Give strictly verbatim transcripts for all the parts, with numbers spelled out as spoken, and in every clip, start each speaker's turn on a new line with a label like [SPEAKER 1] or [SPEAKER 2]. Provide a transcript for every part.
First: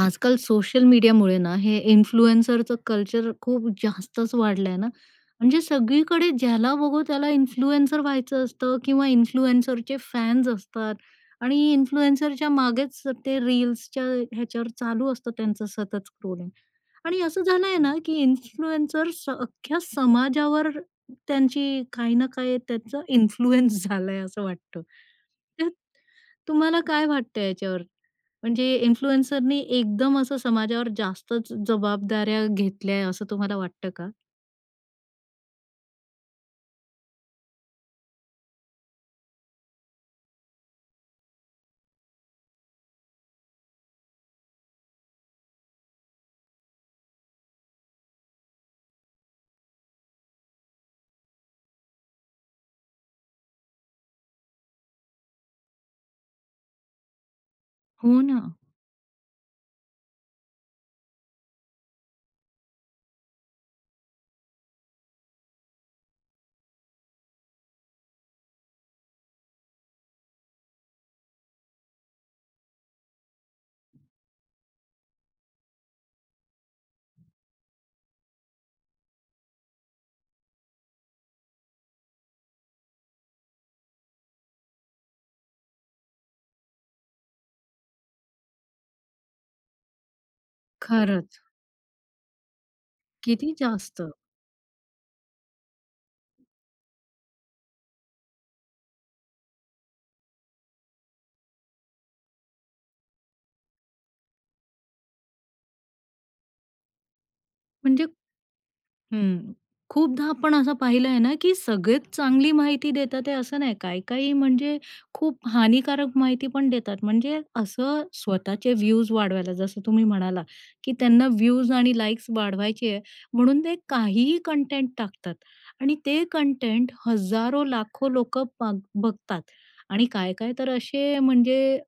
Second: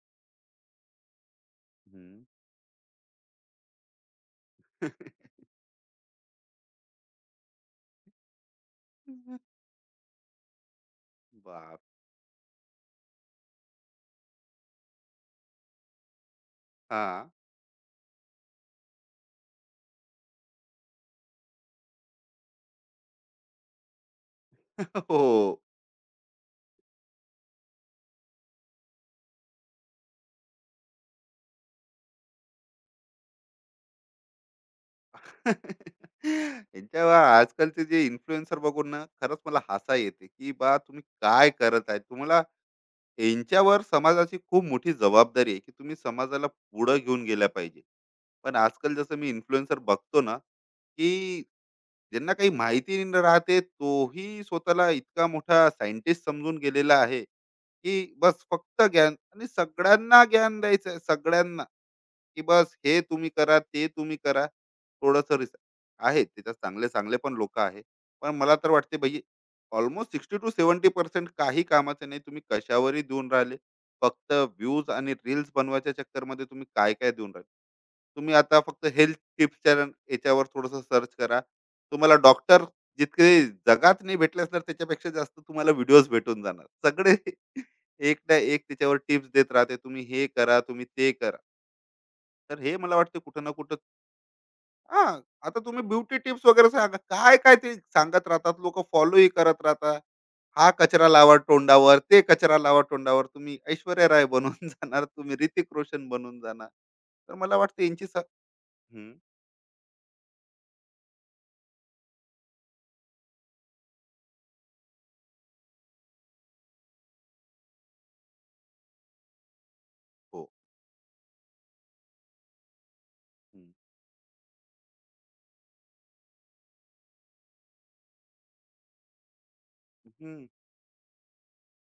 [SPEAKER 1] आजकाल सोशल मीडियामुळे ना हे
[SPEAKER 2] हं.
[SPEAKER 1] इन्फ्लुएन्सरचं कल्चर खूप जास्तच वाढलंय ना. म्हणजे सगळीकडे ज्याला बघू त्याला इन्फ्लुएन्सर व्हायचं असतं किंवा इन्फ्लुएन्सरचे फॅन्स असतात आणि
[SPEAKER 2] बाप!
[SPEAKER 1] इन्फ्लुएन्सरच्या मागेच ते रील्सच्या ह्याच्यावर चालू असतं त्यांचं सतत स्क्रोलिंग. आणि
[SPEAKER 2] हां.
[SPEAKER 1] असं झालंय ना, की इन्फ्लुएन्सर्स अख्ख्या समाजावर त्यांची काही ना काही त्याचा इन्फ्लुअन्स झालाय असं वाटतं.
[SPEAKER 2] हो.
[SPEAKER 1] तर तुम्हाला काय वाटतं याच्यावर? म्हणजे इन्फ्लुएन्सरनी एकदम असं समाजावर जास्तच जबाबदाऱ्या घेतल्या आहे असं तुम्हाला वाटतं का?
[SPEAKER 2] यांच्या आजकालचे जे इन्फ्लुएन्सर बघून ना खरंच मला हसा येते, की बा तुम्ही काय करत आहे? तुम्हाला यांच्यावर समाजाची खूप मोठी जबाबदारी आहे, की तुम्ही समाजाला पुढे घेऊन गेल्या पाहिजे. पण आजकाल जसं मी इन्फ्लुएन्सर बघतो ना, की ज्यांना काही माहिती न राहते, तोही स्वतःला इतका मोठा सायंटिस्ट समजून गेलेला आहे, की
[SPEAKER 1] हो
[SPEAKER 2] बस
[SPEAKER 1] ना.
[SPEAKER 2] फक्त ज्ञान आणि सगळ्यांना ज्ञान द्यायचं आहे, सगळ्यांना. की बस हे तुम्ही करा, ते तुम्ही करा. थोडंसं रिसर्च आहे त्याच्यात चांगले-चांगले पण लोकं आहे. पण मला तर वाटते भई ऑलमोस्ट साठ-सत्तर टक्के काही कामाचं नाही. तुम्ही कशावरही देऊन राहिले. फक्त व्ह्यूज आणि रील्स बनवायच्या चक्करमध्ये तुम्ही काय-काय देऊन राहिले. तुम्ही आता फक्त हेल्थ टिप्सच्या याच्यावर थोडंसं सर्च करा. तुम्हाला डॉक्टर जितके जगात नाही भेटले असणार त्याच्यापेक्षा जास्त तुम्हाला व्हिडिओज भेटून जाणार. सगळे एक ना एक त्याच्यावर टिप्स देत राहते. तुम्ही हे करा, तुम्ही ते करा.
[SPEAKER 1] खरंच.
[SPEAKER 2] तर हे मला वाटतं कुठं
[SPEAKER 1] किती
[SPEAKER 2] ना कुठं
[SPEAKER 1] जास्त?
[SPEAKER 2] हां, आता तुम्ही ब्युटी टिप्स वगैरे सांगा. काय-काय ते सांगत राहतात. लोकं फॉलोही करत राहतात. हा कचरा लावा तोंडावर, ते कचरा लावा तोंडावर. तुम्ही ऐश्वर्या राय बनून जाणार, तुम्ही ऋतिक रोशन बनून जाणार. तर मला वाटतं
[SPEAKER 1] म्हणजे
[SPEAKER 2] यांची स हं,
[SPEAKER 1] हं. खूपदा आपण असं पाहिलं आहे ना, की सगळेच चांगली माहिती देतात आहे असं नाही. काही-काही म्हणजे खूप हानिकारक माहिती पण देतात. म्हणजे असं स्वतःचे व्ह्यूज वाढवायला जसं तुम्ही म्हणाला,
[SPEAKER 2] हो.
[SPEAKER 1] की त्यांना व्ह्यूज आणि लाइक्स वाढवायचे आहे म्हणून
[SPEAKER 2] हं,
[SPEAKER 1] ते काहीही कंटेंट टाकतात आणि ते कंटेंट हजारो, लाखो लोकं बघतात आणि
[SPEAKER 2] हं.
[SPEAKER 1] काय-काय तर असे म्हणजे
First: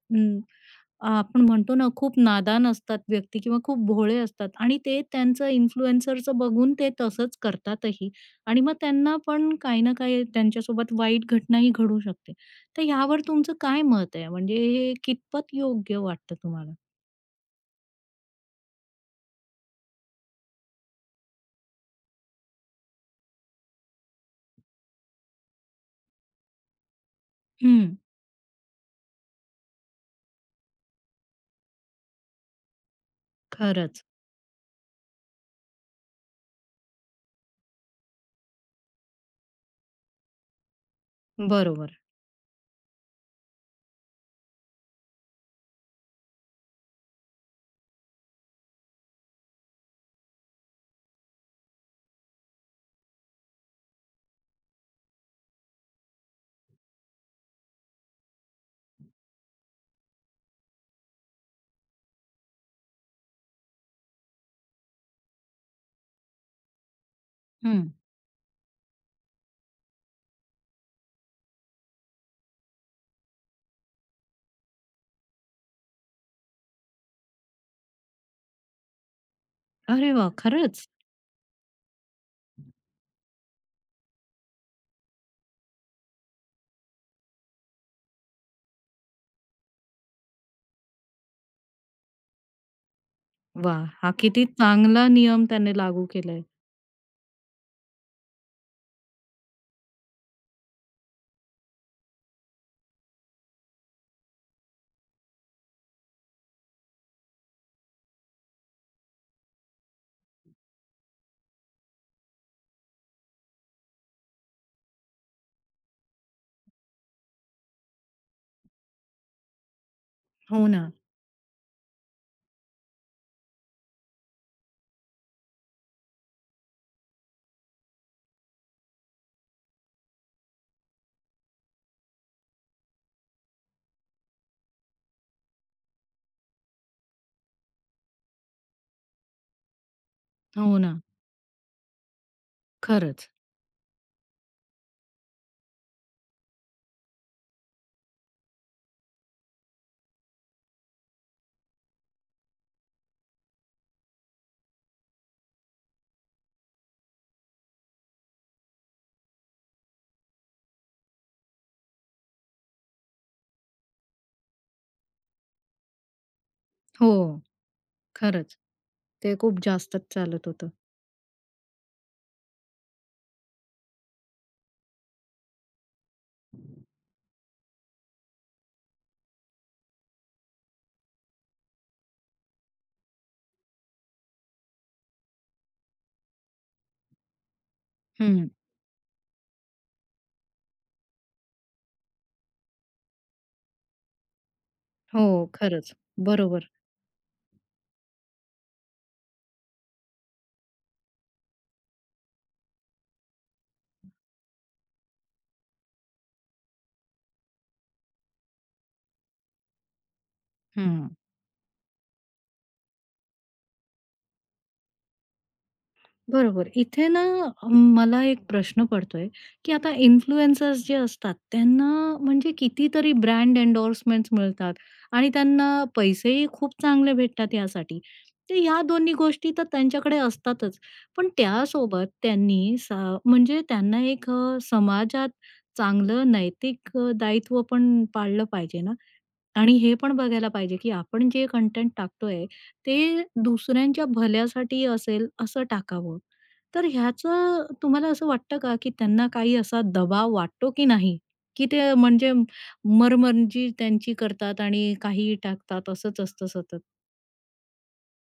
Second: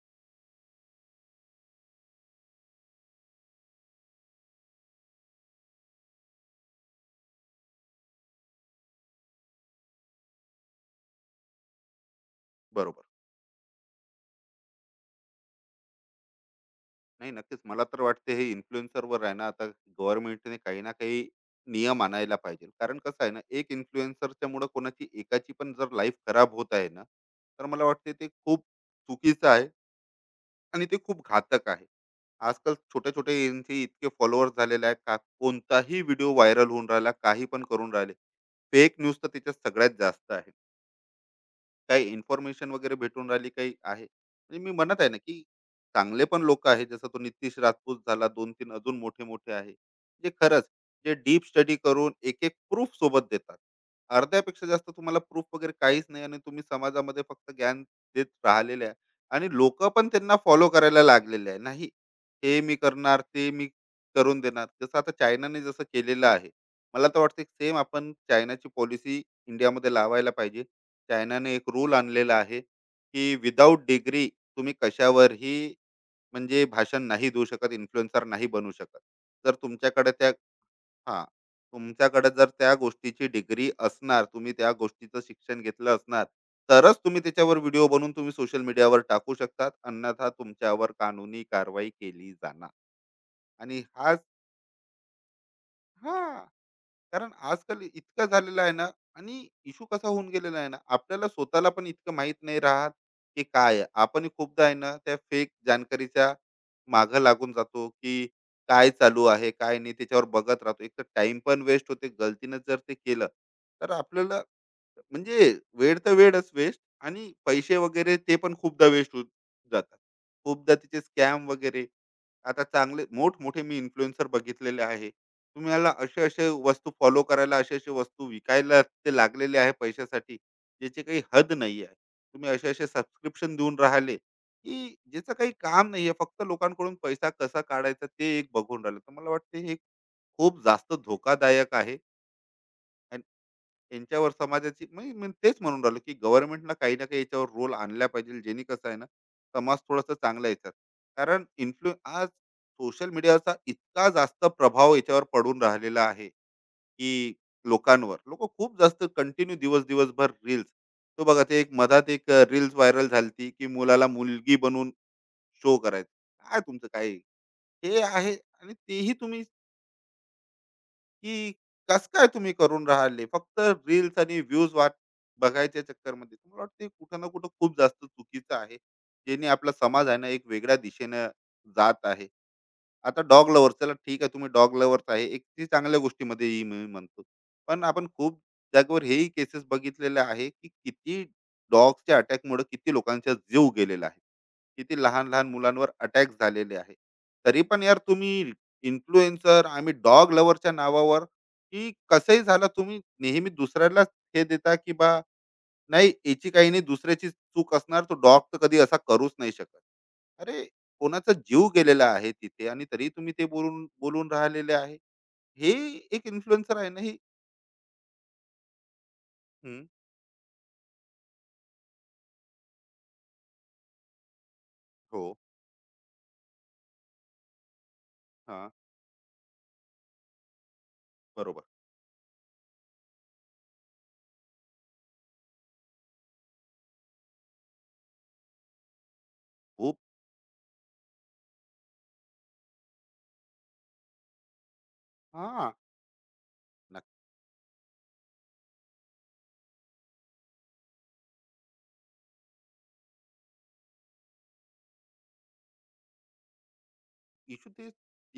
[SPEAKER 1] अ, आपण म्हणतो ना खूप नादान असतात व्यक्ती किंवा खूप भोळे असतात आणि ते त्यांचं इन्फ्लुएन्सरचं बघून ते तसंच करतातही आणि मग त्यांना पण काही ना काही त्यांच्यासोबत वाईट घटनाही घडू शकते. तर
[SPEAKER 2] बरोबर.
[SPEAKER 1] ह्यावर तुमचं काय मत आहे? म्हणजे हे कितपत योग्य वाटतं तुम्हाला?
[SPEAKER 2] नाही, नक्कीच मला तर वाटते हे इन्फ्लुएन्सरवर आहे ना आता गव्हर्नमेंटने काही ना काही नियम आणायला पाहिजे. कारण कसं आहे ना, एक इन्फ्लुएन्सरच्या मुळे कोणाची एकाची पण जर लाईफ खराब होत आहे ना, तर मला
[SPEAKER 1] हं,
[SPEAKER 2] वाटते ते खूप चुकीचं आहे आणि ते खूप घातक आहे. आजकाल छोटे छोटे यांचे
[SPEAKER 1] खरंच.
[SPEAKER 2] इतके फॉलोअर्स झालेले आहेत, का कोणताही व्हिडिओ व्हायरल होऊन राहिला काही पण करून राहिले. फेक न्यूज तर त्याच्यात सगळ्यात जास्त आहे.
[SPEAKER 1] बरोबर.
[SPEAKER 2] काही इन्फॉर्मेशन वगैरे भेटून राहिली, काही आहे. म्हणजे मी म्हणत आहे ना, की चांगले पण लोक आहे. जसं तो नितीश राजपूत झाला, दोन तीन अजून मोठे मोठे आहे, जे खरंच जे डीप स्टडी करून एक एक प्रूफ सोबत देतात. अर्ध्यापेक्षा जास्त तुम्हाला प्रूफ वगैरे काहीच नाही आणि तुम्ही समाजामध्ये फक्त ज्ञान देत राहिलेले आहे आणि लोक पण त्यांना फॉलो करायला लागलेले आहे. नाही, हे मी करणार, ते मी करून देणार. जसं आता चायनाने जसं केलेलं आहे, मला तर वाटतं सेम
[SPEAKER 1] हं.
[SPEAKER 2] आपण चायनाची पॉलिसी इंडियामध्ये लावायला पाहिजे. चायनाने एक रूल आणलेला आहे, की विदाऊट डिग्री तुम्ही कशावरही, म्हणजे भाषण नाही देऊ शकत, इन्फ्लुएन्सर नाही बनू शकत. जर
[SPEAKER 1] अरे
[SPEAKER 2] तुमच्याकडे
[SPEAKER 1] वाह!
[SPEAKER 2] त्या
[SPEAKER 1] खरंच?
[SPEAKER 2] हां, तुमच्याकडे जर त्या गोष्टीची डिग्री असणार, तुम्ही त्या गोष्टीचं शिक्षण घेतलं असणार, तरच तुम्ही त्याच्यावर व्हिडिओ बनवून तुम्ही सोशल मीडियावर टाकू शकतात, अन्यथा तुमच्यावर कानुनी कारवाई केली जाणार. आणि
[SPEAKER 1] वाह! हा
[SPEAKER 2] हा,
[SPEAKER 1] किती चांगला नियम त्याने लागू
[SPEAKER 2] हा,
[SPEAKER 1] केलाय.
[SPEAKER 2] कारण आजकाल इतकं झालेलं आहे ना आणि इशू कसा होऊन गेलेला आहे ना, आपल्याला स्वतःला पण इतकं माहित नाही राहत की काय आहे. आपण खूपदा आहे ना, त्या फेक जानकारीच्या मागं लागून जातो, की काय चालू आहे, काय नाही, त्याच्यावर बघत राहतो. एक तर टाइम पण वेस्ट होते. गलतीनं जर ते केलं, तर आपल्याला, म्हणजे वेळ तर वेळच वेस्ट आणि पैसे वगैरे ते पण खूपदा वेस्ट होत जातात.
[SPEAKER 1] हो
[SPEAKER 2] खूपदा
[SPEAKER 1] ना,
[SPEAKER 2] तिचे स्कॅम वगैरे. आता चांगले मोठमोठे मी इन्फ्लुएन्सर बघितलेले आहे. तुम्हाला असे-असे वस्तू फॉलो करायला, असे-असे वस्तू विकायला ते लागलेले आहे पैशासाठी, ज्याची काही हद नाही आहे. तुम्ही असे-असे सबस्क्रिप्शन देऊन राहिले, की ज्याचं काही काम नाही आहे. फक्त लोकांकडून पैसा कसा काढायचा ते एक बघून राहिलं. तर मला वाटते हे खूप
[SPEAKER 1] हो
[SPEAKER 2] जास्त
[SPEAKER 1] ना.
[SPEAKER 2] धोकादायक आहे.
[SPEAKER 1] खरंच.
[SPEAKER 2] यांच्यावर समाजाची, म्हणजे मी तेच म्हणून राहिलो, की गव्हर्नमेंटला काही ना काही याच्यावर रोल आणला पाहिजे, जेणे कसं आहे ना समाज थोडासा चांगला याच्यात. कारण इन्फ्लु आज सोशल मीडियाचा इतका जास्त प्रभाव याच्यावर पडून राहिलेला आहे, की लोकांवर लोक खूप जास्त कंटिन्यू दिवस दिवसभर रील्स, तो बघा ते एक मधात एक रील्स व्हायरल झालती, की मुलाला मुलगी बनवून शो करायचं, काय तुमचं काय.
[SPEAKER 1] हो,
[SPEAKER 2] हे आहे
[SPEAKER 1] खरंच.
[SPEAKER 2] आणि तेही
[SPEAKER 1] ते
[SPEAKER 2] तुम्ही,
[SPEAKER 1] खूप जास्तच चालत होतं.
[SPEAKER 2] की कसं काय तुम्ही करून राहिले? फक्त रील्स आणि व्ह्यूज वाट बघायच्या चक्करमध्ये. मला वाटतं कुठं ना कुठं खूप जास्त चुकीचं आहे. ज्याने आपला समाज आहे ना, एक वेगळ्या दिशेनं जात आहे. आता डॉग लव्हर, चला ठीक आहे, तुम्ही डॉग लव्हर्स आहे, एक ती चांगल्या गोष्टीमध्ये ही मी म्हणतो. पण आपण खूप
[SPEAKER 1] हं.
[SPEAKER 2] जागेवर हेही केसेस बघितलेले आहे, की किती डॉगच्या अटॅकमुळे किती लोकांचा जीव गेलेला आहे, किती
[SPEAKER 1] हो,
[SPEAKER 2] लहान लहान मुलांवर
[SPEAKER 1] खरंच.
[SPEAKER 2] अटॅक
[SPEAKER 1] बरोबर.
[SPEAKER 2] झालेले आहे. तरी पण यार तुम्ही इन्फ्लुएन्सर, आम्ही डॉग लव्हरच्या नावावर, की कसंही झालं तुम्ही नेहमी दुसऱ्याला हे देता, की बा नाही याची काही नाही, दुसऱ्याची चूक असणार, तो डॉग तर कधी असा करूच नाही शकत. अरे
[SPEAKER 1] हं.
[SPEAKER 2] कोणाचा जीव गेलेला आहे तिथे आणि तरी तुम्ही ते बोलून बोलून राहिलेले आहे. हे एक
[SPEAKER 1] बरोबर.
[SPEAKER 2] इन्फ्लुएन्सर आहे ना
[SPEAKER 1] इथे
[SPEAKER 2] ही.
[SPEAKER 1] ना अम, मला एक प्रश्न पडतोय, की
[SPEAKER 2] हम्म,
[SPEAKER 1] आता इन्फ्लुएन्सर्स जे असतात त्यांना म्हणजे कितीतरी ब्रँड एंडोर्समेंट्स मिळतात
[SPEAKER 2] हो,
[SPEAKER 1] आणि त्यांना पैसेही खूप चांगले भेटतात यासाठी. तर
[SPEAKER 2] हा,
[SPEAKER 1] ह्या दोन्ही गोष्टी तर त्यांच्याकडे असतातच. पण
[SPEAKER 2] बरोबर,
[SPEAKER 1] त्यासोबत त्यांनी स म्हणजे त्यांना एक अ, समाजात चांगलं नैतिक अ, दायित्व पण पाळलं पाहिजे ना. आणि हे
[SPEAKER 2] खूप,
[SPEAKER 1] पण बघायला पाहिजे, की आपण जे कंटेंट टाकतोय, ते दुसऱ्यांच्या भल्यासाठी असेल असं
[SPEAKER 2] हा.
[SPEAKER 1] टाकावं. तर ह्याचं तुम्हाला असं वाटतं का, की त्यांना काही असा दबाव वाटतो की नाही? की ते म्हणजे मरमर्जी त्यांची करतात आणि काही टाकतात असंच असतं सतत?
[SPEAKER 2] इश्यू ते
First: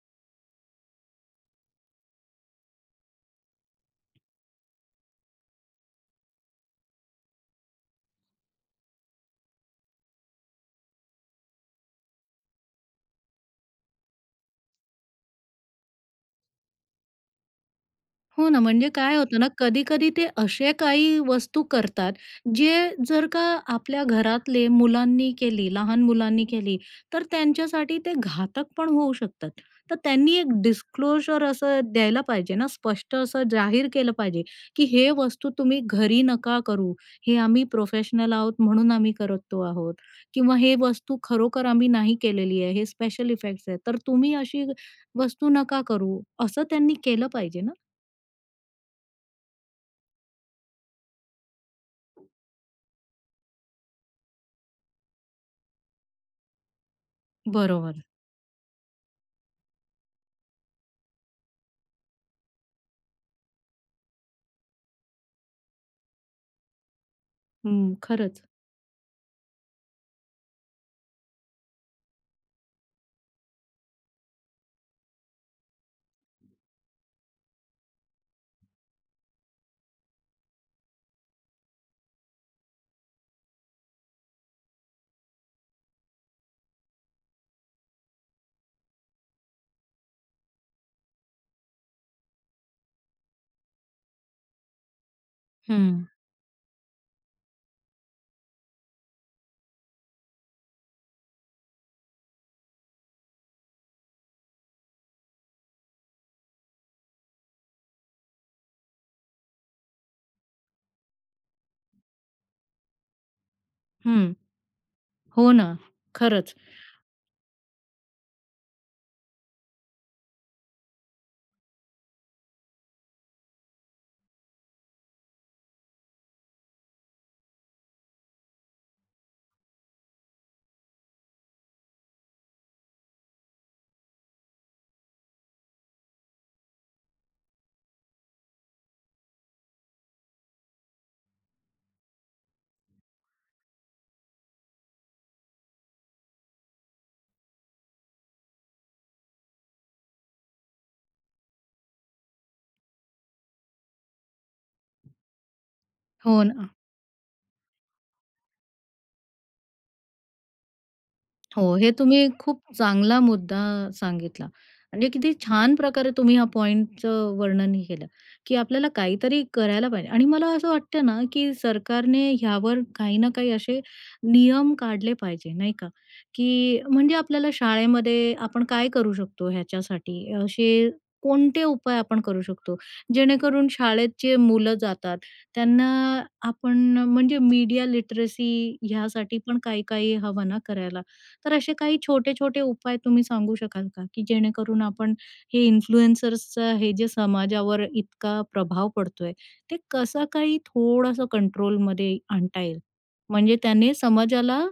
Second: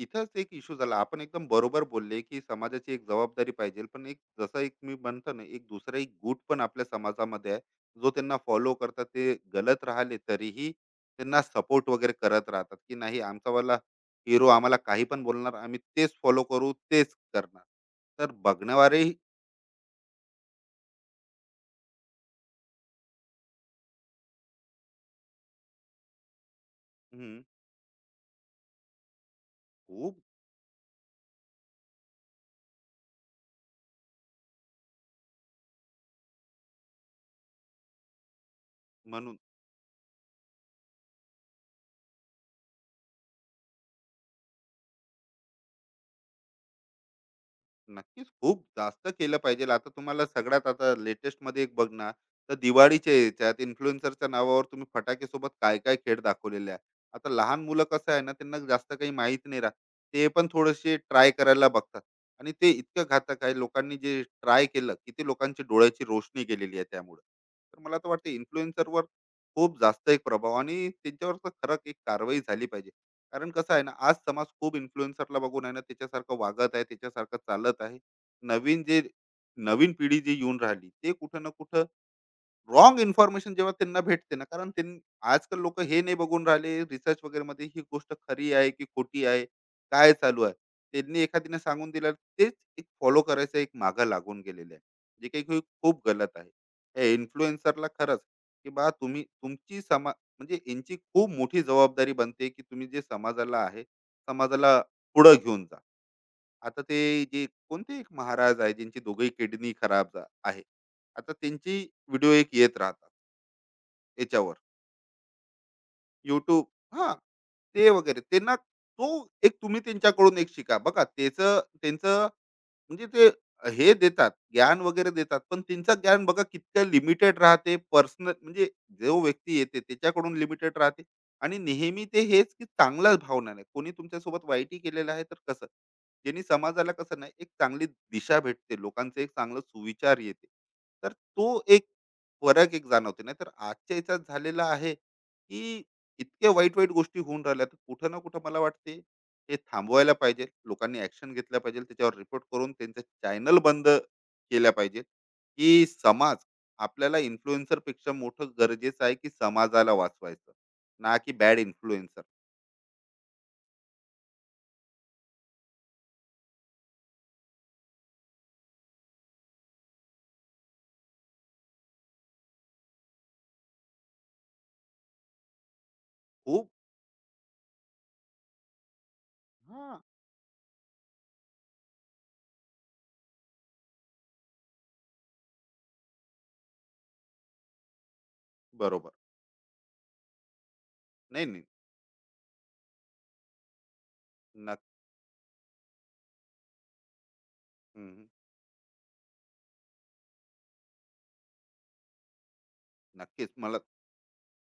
[SPEAKER 2] इथंच एक इश्यू झाला. आपण एकदम बरोबर बोलले, की समाजाची एक जबाबदारी पाहिजे. पण एक जसं एक मी म्हणतो ना, एक दुसरा एक गुट पण आपल्या समाजामध्ये आहे, जो त्यांना फॉलो करतात. ते गलत राहिले तरीही त्यांना सपोर्ट वगैरे करत राहतात, की नाही, आमचावाला हिरो आम्हाला काही पण बोलणार, आम्ही तेच फॉलो करू, तेच करणार. तर
[SPEAKER 1] हो ना, म्हणजे
[SPEAKER 2] बघणारे.
[SPEAKER 1] काय होतं ना, कधी-कधी ते असे काही वस्तू करतात, जे जर का आपल्या घरातले मुलांनी केली, लहान मुलांनी केली, तर त्यांच्यासाठी ते घातक पण होऊ शकतात. तर
[SPEAKER 2] खूप,
[SPEAKER 1] त्यांनी एक डिस्क्लोजर असं द्यायला पाहिजे ना, स्पष्ट असं जाहीर केलं पाहिजे, की "हे वस्तू तुम्ही घरी नका करू. हे आम्ही प्रोफेशनल आहोत म्हणून आम्ही
[SPEAKER 2] म्हणू,
[SPEAKER 1] करतो आहोत." किंवा "हे वस्तू खरोखर आम्ही नाही केलेली आहे. हे स्पेशल इफेक्ट्स आहेत. तर तुम्ही अशी वस्तू नका करू." असं त्यांनी केलं पाहिजे ना.
[SPEAKER 2] नक्कीच खूप जास्त केलं पाहिजे. आता तुम्हाला सगळ्यात आता लेटेस्ट मध्ये एक बघणार, तर दिवाळीच्या याच्यात इन्फ्लुएन्सरच्या नावावर तुम्ही फटाके सोबत काय काय खेळ दाखवलेले आहे. आता लहान मुलं
[SPEAKER 1] बरोबर.
[SPEAKER 2] कसं आहे ना, त्यांना जास्त काही माहित नाही राहत, ते पण थोडेसे ट्राय करायला बघतात आणि ते इतकं घातक आहे. लोकांनी जे ट्राय केलं, किती लोकांची डोळ्याची रोशनी गेलेली आहे त्यामुळे. तर
[SPEAKER 1] हं,
[SPEAKER 2] मला तर वाटतं
[SPEAKER 1] खरंच.
[SPEAKER 2] इन्फ्लुएन्सरवर खूप जास्त एक प्रभाव आणि त्यांच्यावर तर खरं एक कारवाई झाली पाहिजे. कारण कसं आहे ना, आज समाज खूप इन्फ्लुएन्सरला बघून आहे ना, त्याच्यासारखं वागत आहे, त्याच्यासारखं चालत आहे. नवीन जे नवीन पिढी जी येऊन राहिली, ते कुठं ना कुठं रॉंग इन्फॉर्मेशन जेव्हा त्यांना भेटते ना, कारण त्यां, आजकाल लोक हे नाही बघून राहिले रिसर्च वगैरे मध्ये, ही गोष्ट खरी आहे की खोटी आहे, काय चालू आहे. त्यांनी एखादीने सांगून दिलं, तेच एक फॉलो करायचं, एक मागं लागून गेलेले आहे. जे काही खूप
[SPEAKER 1] हं,
[SPEAKER 2] खूप गलत आहे या इन्फ्लुएन्सरला, खरंच, की बा तुम्ही तुमची समा, म्हणजे यांची खूप मोठी जबाबदारी बनते, की तुम्ही जे समाजाला आहे समाजाला पुढं घेऊन जा. आता ते जे कोणते एक महाराज आहे, ज्यांची दोघही किडनी खराब झा- आहे, आता त्यांची व्हिडिओ एक येत राहतात
[SPEAKER 1] हं.
[SPEAKER 2] याच्यावर
[SPEAKER 1] हो ना. खरंच.
[SPEAKER 2] YouTube, हा, ते वगैरे त्यांना तो, एक तुम्ही त्यांच्याकडून एक शिका. बघा त्याचं त्यांचं, म्हणजे ते हे देतात, ज्ञान वगैरे देतात, पण त्यांचं ज्ञान बघा कितकं लिमिटेड राहते. पर्सनल म्हणजे जो व्यक्ती येते त्याच्याकडून लिमिटेड राहते आणि नेहमी ते हेच, की चांगल्याच भावना नाही. कोणी तुमच्यासोबत वाईटही केलेलं आहे तर कसं? ज्यांनी समाजाला कसं नाही एक चांगली दिशा भेटते, लोकांचे एक चांगलं सुविचार येते. तर तो एक फरक एक जाणवते, नाही तर आजच्या याच्यात झालेला आहे, की इतक्या वाईट वाईट गोष्टी होऊन राहिल्या, तर कुठं ना कुठं मला वाटते हे थांबवायला पाहिजे. लोकांनी ऍक्शन घेतल्या पाहिजे, त्याच्यावर रिपोर्ट करून त्यांचं चॅनल बंद केल्या पाहिजे, की समाज
[SPEAKER 1] हो ना.
[SPEAKER 2] आपल्याला इन्फ्लुएन्सर पेक्षा मोठं गरजेचं आहे, की समाजाला वाचवायचं ना की बॅड
[SPEAKER 1] हो, हे
[SPEAKER 2] इन्फ्लुएन्सर.
[SPEAKER 1] तुम्ही खूप चांगला मुद्दा सांगितला. म्हणजे किती छान प्रकारे तुम्ही ह्या पॉइंटचं वर्णनही केलं, की आपल्याला काहीतरी करायला पाहिजे आणि मला असं वाटतं ना, की सरकारने ह्यावर काही ना काही असे नियम काढले पाहिजे, नाही का?
[SPEAKER 2] खूप,
[SPEAKER 1] की म्हणजे आपल्याला शाळेमध्ये आपण काय करू शकतो
[SPEAKER 2] हा,
[SPEAKER 1] ह्याच्यासाठी? असे कोणते उपाय आपण करू शकतो? जेणेकरून शाळेत जे मुलं जातात, त्यांना आपण म्हणजे मीडिया लिटरसी
[SPEAKER 2] बरोबर,
[SPEAKER 1] ह्यासाठी पण काही काही हवं ना करायला.
[SPEAKER 2] नाही
[SPEAKER 1] तर
[SPEAKER 2] नाही
[SPEAKER 1] असे काही छोटे-छोटे उपाय तुम्ही सांगू शकाल का, की जेणेकरून
[SPEAKER 2] नक-,
[SPEAKER 1] आपण हे इन्फ्लुएन्सर्सचं हे जे समाजावर
[SPEAKER 2] हम्म,
[SPEAKER 1] इतका प्रभाव पडतोय, ते कसा काही थोड़ासा कंट्रोलमध्ये आणता येईल?
[SPEAKER 2] नक्कीच
[SPEAKER 1] म्हणजे
[SPEAKER 2] मला
[SPEAKER 1] त्याने समाजाला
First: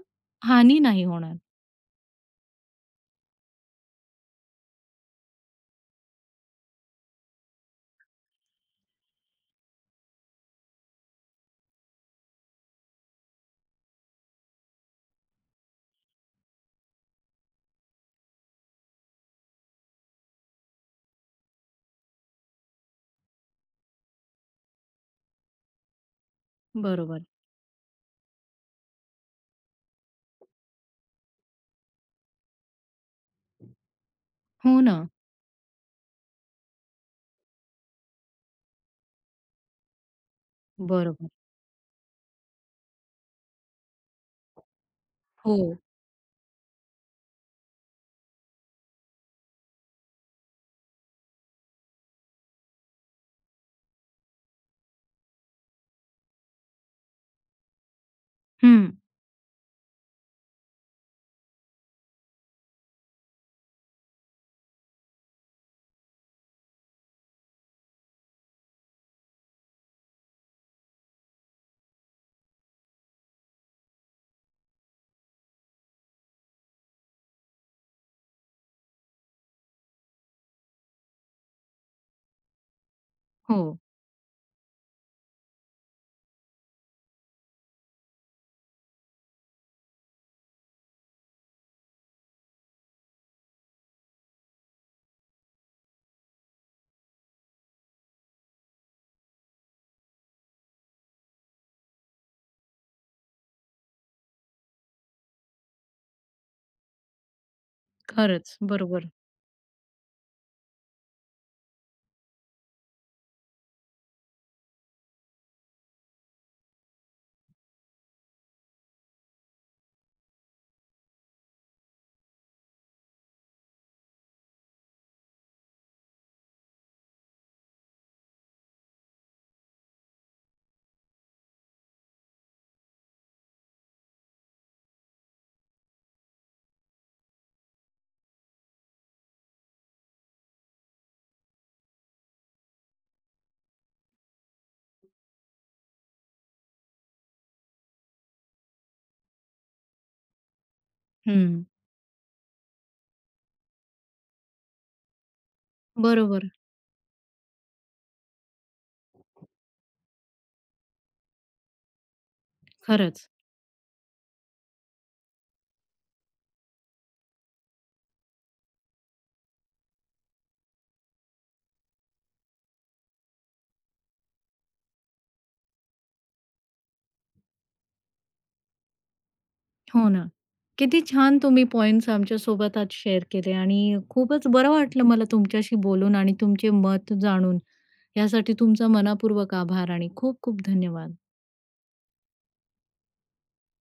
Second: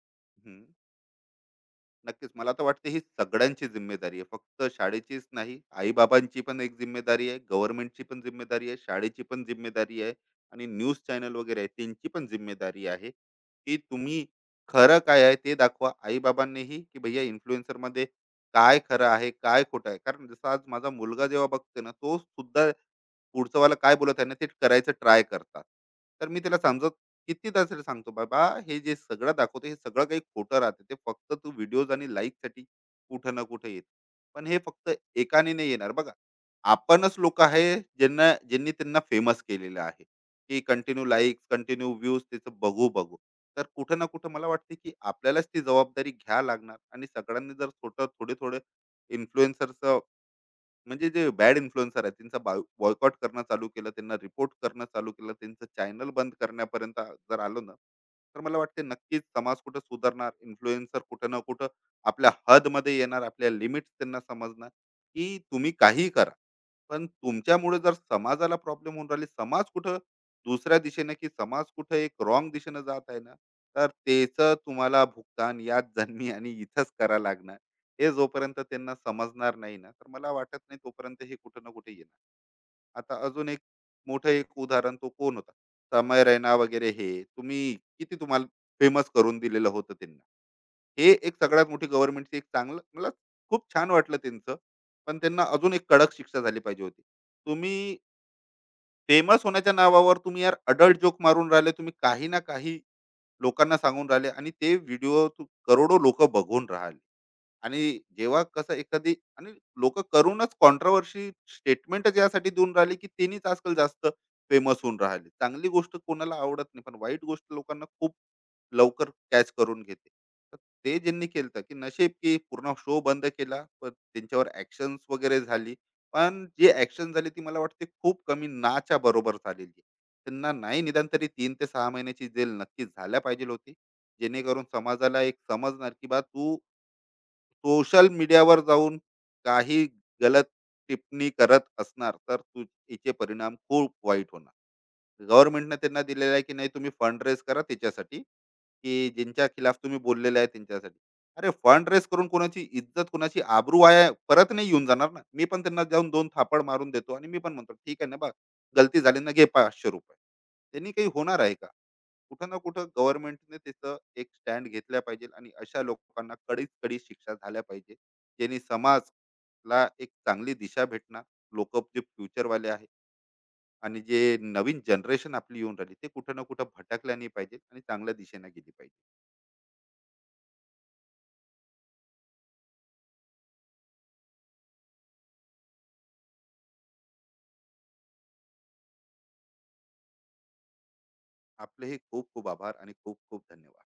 [SPEAKER 2] हम्म.
[SPEAKER 1] हानी नाही होणार.
[SPEAKER 2] नक्कीच मला तर वाटते ही सगळ्यांची जिम्मेदारी आहे, फक्त शाळेचीच नाही, आईबाबांची पण एक जिम्मेदारी आहे, गव्हर्नमेंटची पण जिम्मेदारी आहे, शाळेची पण जिम्मेदारी आहे आणि न्यूज चॅनल वगैरे आहे, त्यांची पण जिम्मेदारी आहे, की तुम्ही खरं काय आहे ते दाखवा. आईबाबांनीही, की भैया इन्फ्लुएन्सरमध्ये काय खरं आहे, काय खोटं आहे, कारण जसं आज माझा मुलगा जेव्हा बघते ना, तो सुद्धा पुढचं वाला काय बोलत आहे ना, ते करायचं ट्राय करतात. तर मी त्याला समजत
[SPEAKER 1] बरोबर.
[SPEAKER 2] कितीदा तरी सांगतो, बाबा हे जे सगळं दाखवतो हे सगळं काही खोटं राहते, ते फक्त तू व्हिडिओज आणि लाईक साठी कुठं ना कुठं येत. पण हे
[SPEAKER 1] हो
[SPEAKER 2] फक्त
[SPEAKER 1] ना.
[SPEAKER 2] एकाने नाही येणार. बघा, आपणच लोक आहे, ज्यांना ज्यांनी त्यांना फेमस केलेलं आहे, की कंटिन्यू
[SPEAKER 1] बरोबर.
[SPEAKER 2] लाईक्स कंटिन्यू व्ह्यूज त्याचं बघू बघू. तर कुठं ना कुठं मला वाटते, की आपल्यालाच
[SPEAKER 1] हो.
[SPEAKER 2] ती जबाबदारी घ्या लागणार आणि सगळ्यांनी जर छोटं थोडे थोडे इन्फ्लुएन्सरचं, म्हणजे जे बॅड इन्फ्लुएन्सर आहेत त्यांचा बॉयकॉट करणं चालू केलं, त्यांना रिपोर्ट करणं चालू केलं, त्यांचं चॅनल बंद करण्यापर्यंत आ-, जर आलो ना, तर मला वाटते
[SPEAKER 1] हं.
[SPEAKER 2] नक्कीच समाज कुठं सुधारणार, इन्फ्लुएन्सर कुठं ना कुठं आपल्या हदमध्ये येणार, आपल्या लिमिट्स त्यांना समजणार, की तुम्ही काहीही करा. पण तुमच्यामुळे जर समाजाला प्रॉब्लेम होऊन राहिले, समाज कुठं दुसऱ्या दिशेने, की समाज कुठं एक रॉन्ग दिशेनं जात आहे ना, तर त्याचं तुम्हाला भुगतान याच जन्मी आणि इथंच करावं लागणार. हे जोपर्यंत त्यांना समजणार नाही ना, तर मला वाटत नाही तोपर्यंत हे कुठं ना कुठे येणार. आता अजून एक
[SPEAKER 1] हो.
[SPEAKER 2] मोठं एक उदाहरण, तो कोण होता समय रैना वगैरे, हे तुम्ही किती तुम्हाला फेमस करून दिलेलं होतं त्यांना. हे एक सगळ्यात मोठी गव्हर्नमेंटची एक चांगलं मला खूप छान वाटलं त्यांचं, पण त्यांना अजून एक कडक शिक्षा झाली पाहिजे होती. तुम्ही फेमस होण्याच्या नावावर तुम्ही यार अडल्ट जोक मारून राहिले, तुम्ही काही ना काही लोकांना सांगून राहिले आणि ते व्हिडिओ करोडो लोक बघून राहिले. आणि जेव्हा
[SPEAKER 1] खरंच.
[SPEAKER 2] कसं
[SPEAKER 1] बरोबर.
[SPEAKER 2] एखादी आणि लोक करूनच कॉन्ट्रावर्सी स्टेटमेंट यासाठी देऊन राहिले, की त्यांनीच आजकाल जास्त फेमस होऊन राहिले. चांगली गोष्ट कोणाला आवडत नाही, पण वाईट गोष्ट लोकांना खूप लवकर कॅच करून घेते. तर ते ज्यांनी केलं, की नशेब की पूर्ण शो बंद केला, पण त्यांच्यावर ऍक्शन वगैरे झाली. पण जी ऍक्शन झाली, ती मला वाटते खूप कमी नाच्या बरोबर झालेली आहे. त्यांना नाही निदान तरी तीन ते सहा महिन्याची जेल नक्की झाल्या पाहिजे होती, जेणेकरून समाजाला एक समजणार, की बा तू सोशल मीडियावर जाऊन काही गलत टिप्पणी करत असणार, तर तू याचे परिणाम खूप वाईट होणार. गव्हर्नमेंटने त्यांना दिलेलं आहे, की नाही तुम्ही फंड रेज करा त्याच्यासाठी, की ज्यांच्या खिलाफ तुम्ही बोललेले आहे त्यांच्यासाठी. अरे
[SPEAKER 1] हं.
[SPEAKER 2] फंड रेज करून कोणाची इज्जत, कोणाची आबरू वाया परत नाही येऊन जाणार ना. मी पण त्यांना जाऊन दोन
[SPEAKER 1] बरोबर.
[SPEAKER 2] थापड मारून देतो आणि मी पण म्हणतो ठीक आहे ना, बा गलती झाली ना, घे पाचशे रुपये. त्यांनी काही होणार आहे का? कुठं ना कुठं
[SPEAKER 1] खरंच.
[SPEAKER 2] गव्हर्नमेंटने त्याचं एक स्टँड घेतला पाहिजे आणि अशा लोकांना कडीत कडी शिक्षा झाल्या पाहिजे, ज्यांनी समाजला एक चांगली दिशा भेटणार. लोक जे फ्युचरवाले आहे आणि जे नवीन जनरेशन आपली येऊन राहिली, ते कुठं ना कुठं भटकल्या नाही पाहिजे आणि चांगल्या दिशेने गेली पाहिजे.
[SPEAKER 1] हो ना. किती छान तुम्ही पॉइंट्स आमच्यासोबत आज शेअर केले आणि खूपच बरं वाटलं मला तुमच्याशी बोलून आणि तुमचे मत जाणून. यासाठी तुमचा मनःपूर्वक आभार आणि खूप खूप धन्यवाद.
[SPEAKER 2] आपले हे खूप खूप आभार आणि खूप खूप धन्यवाद.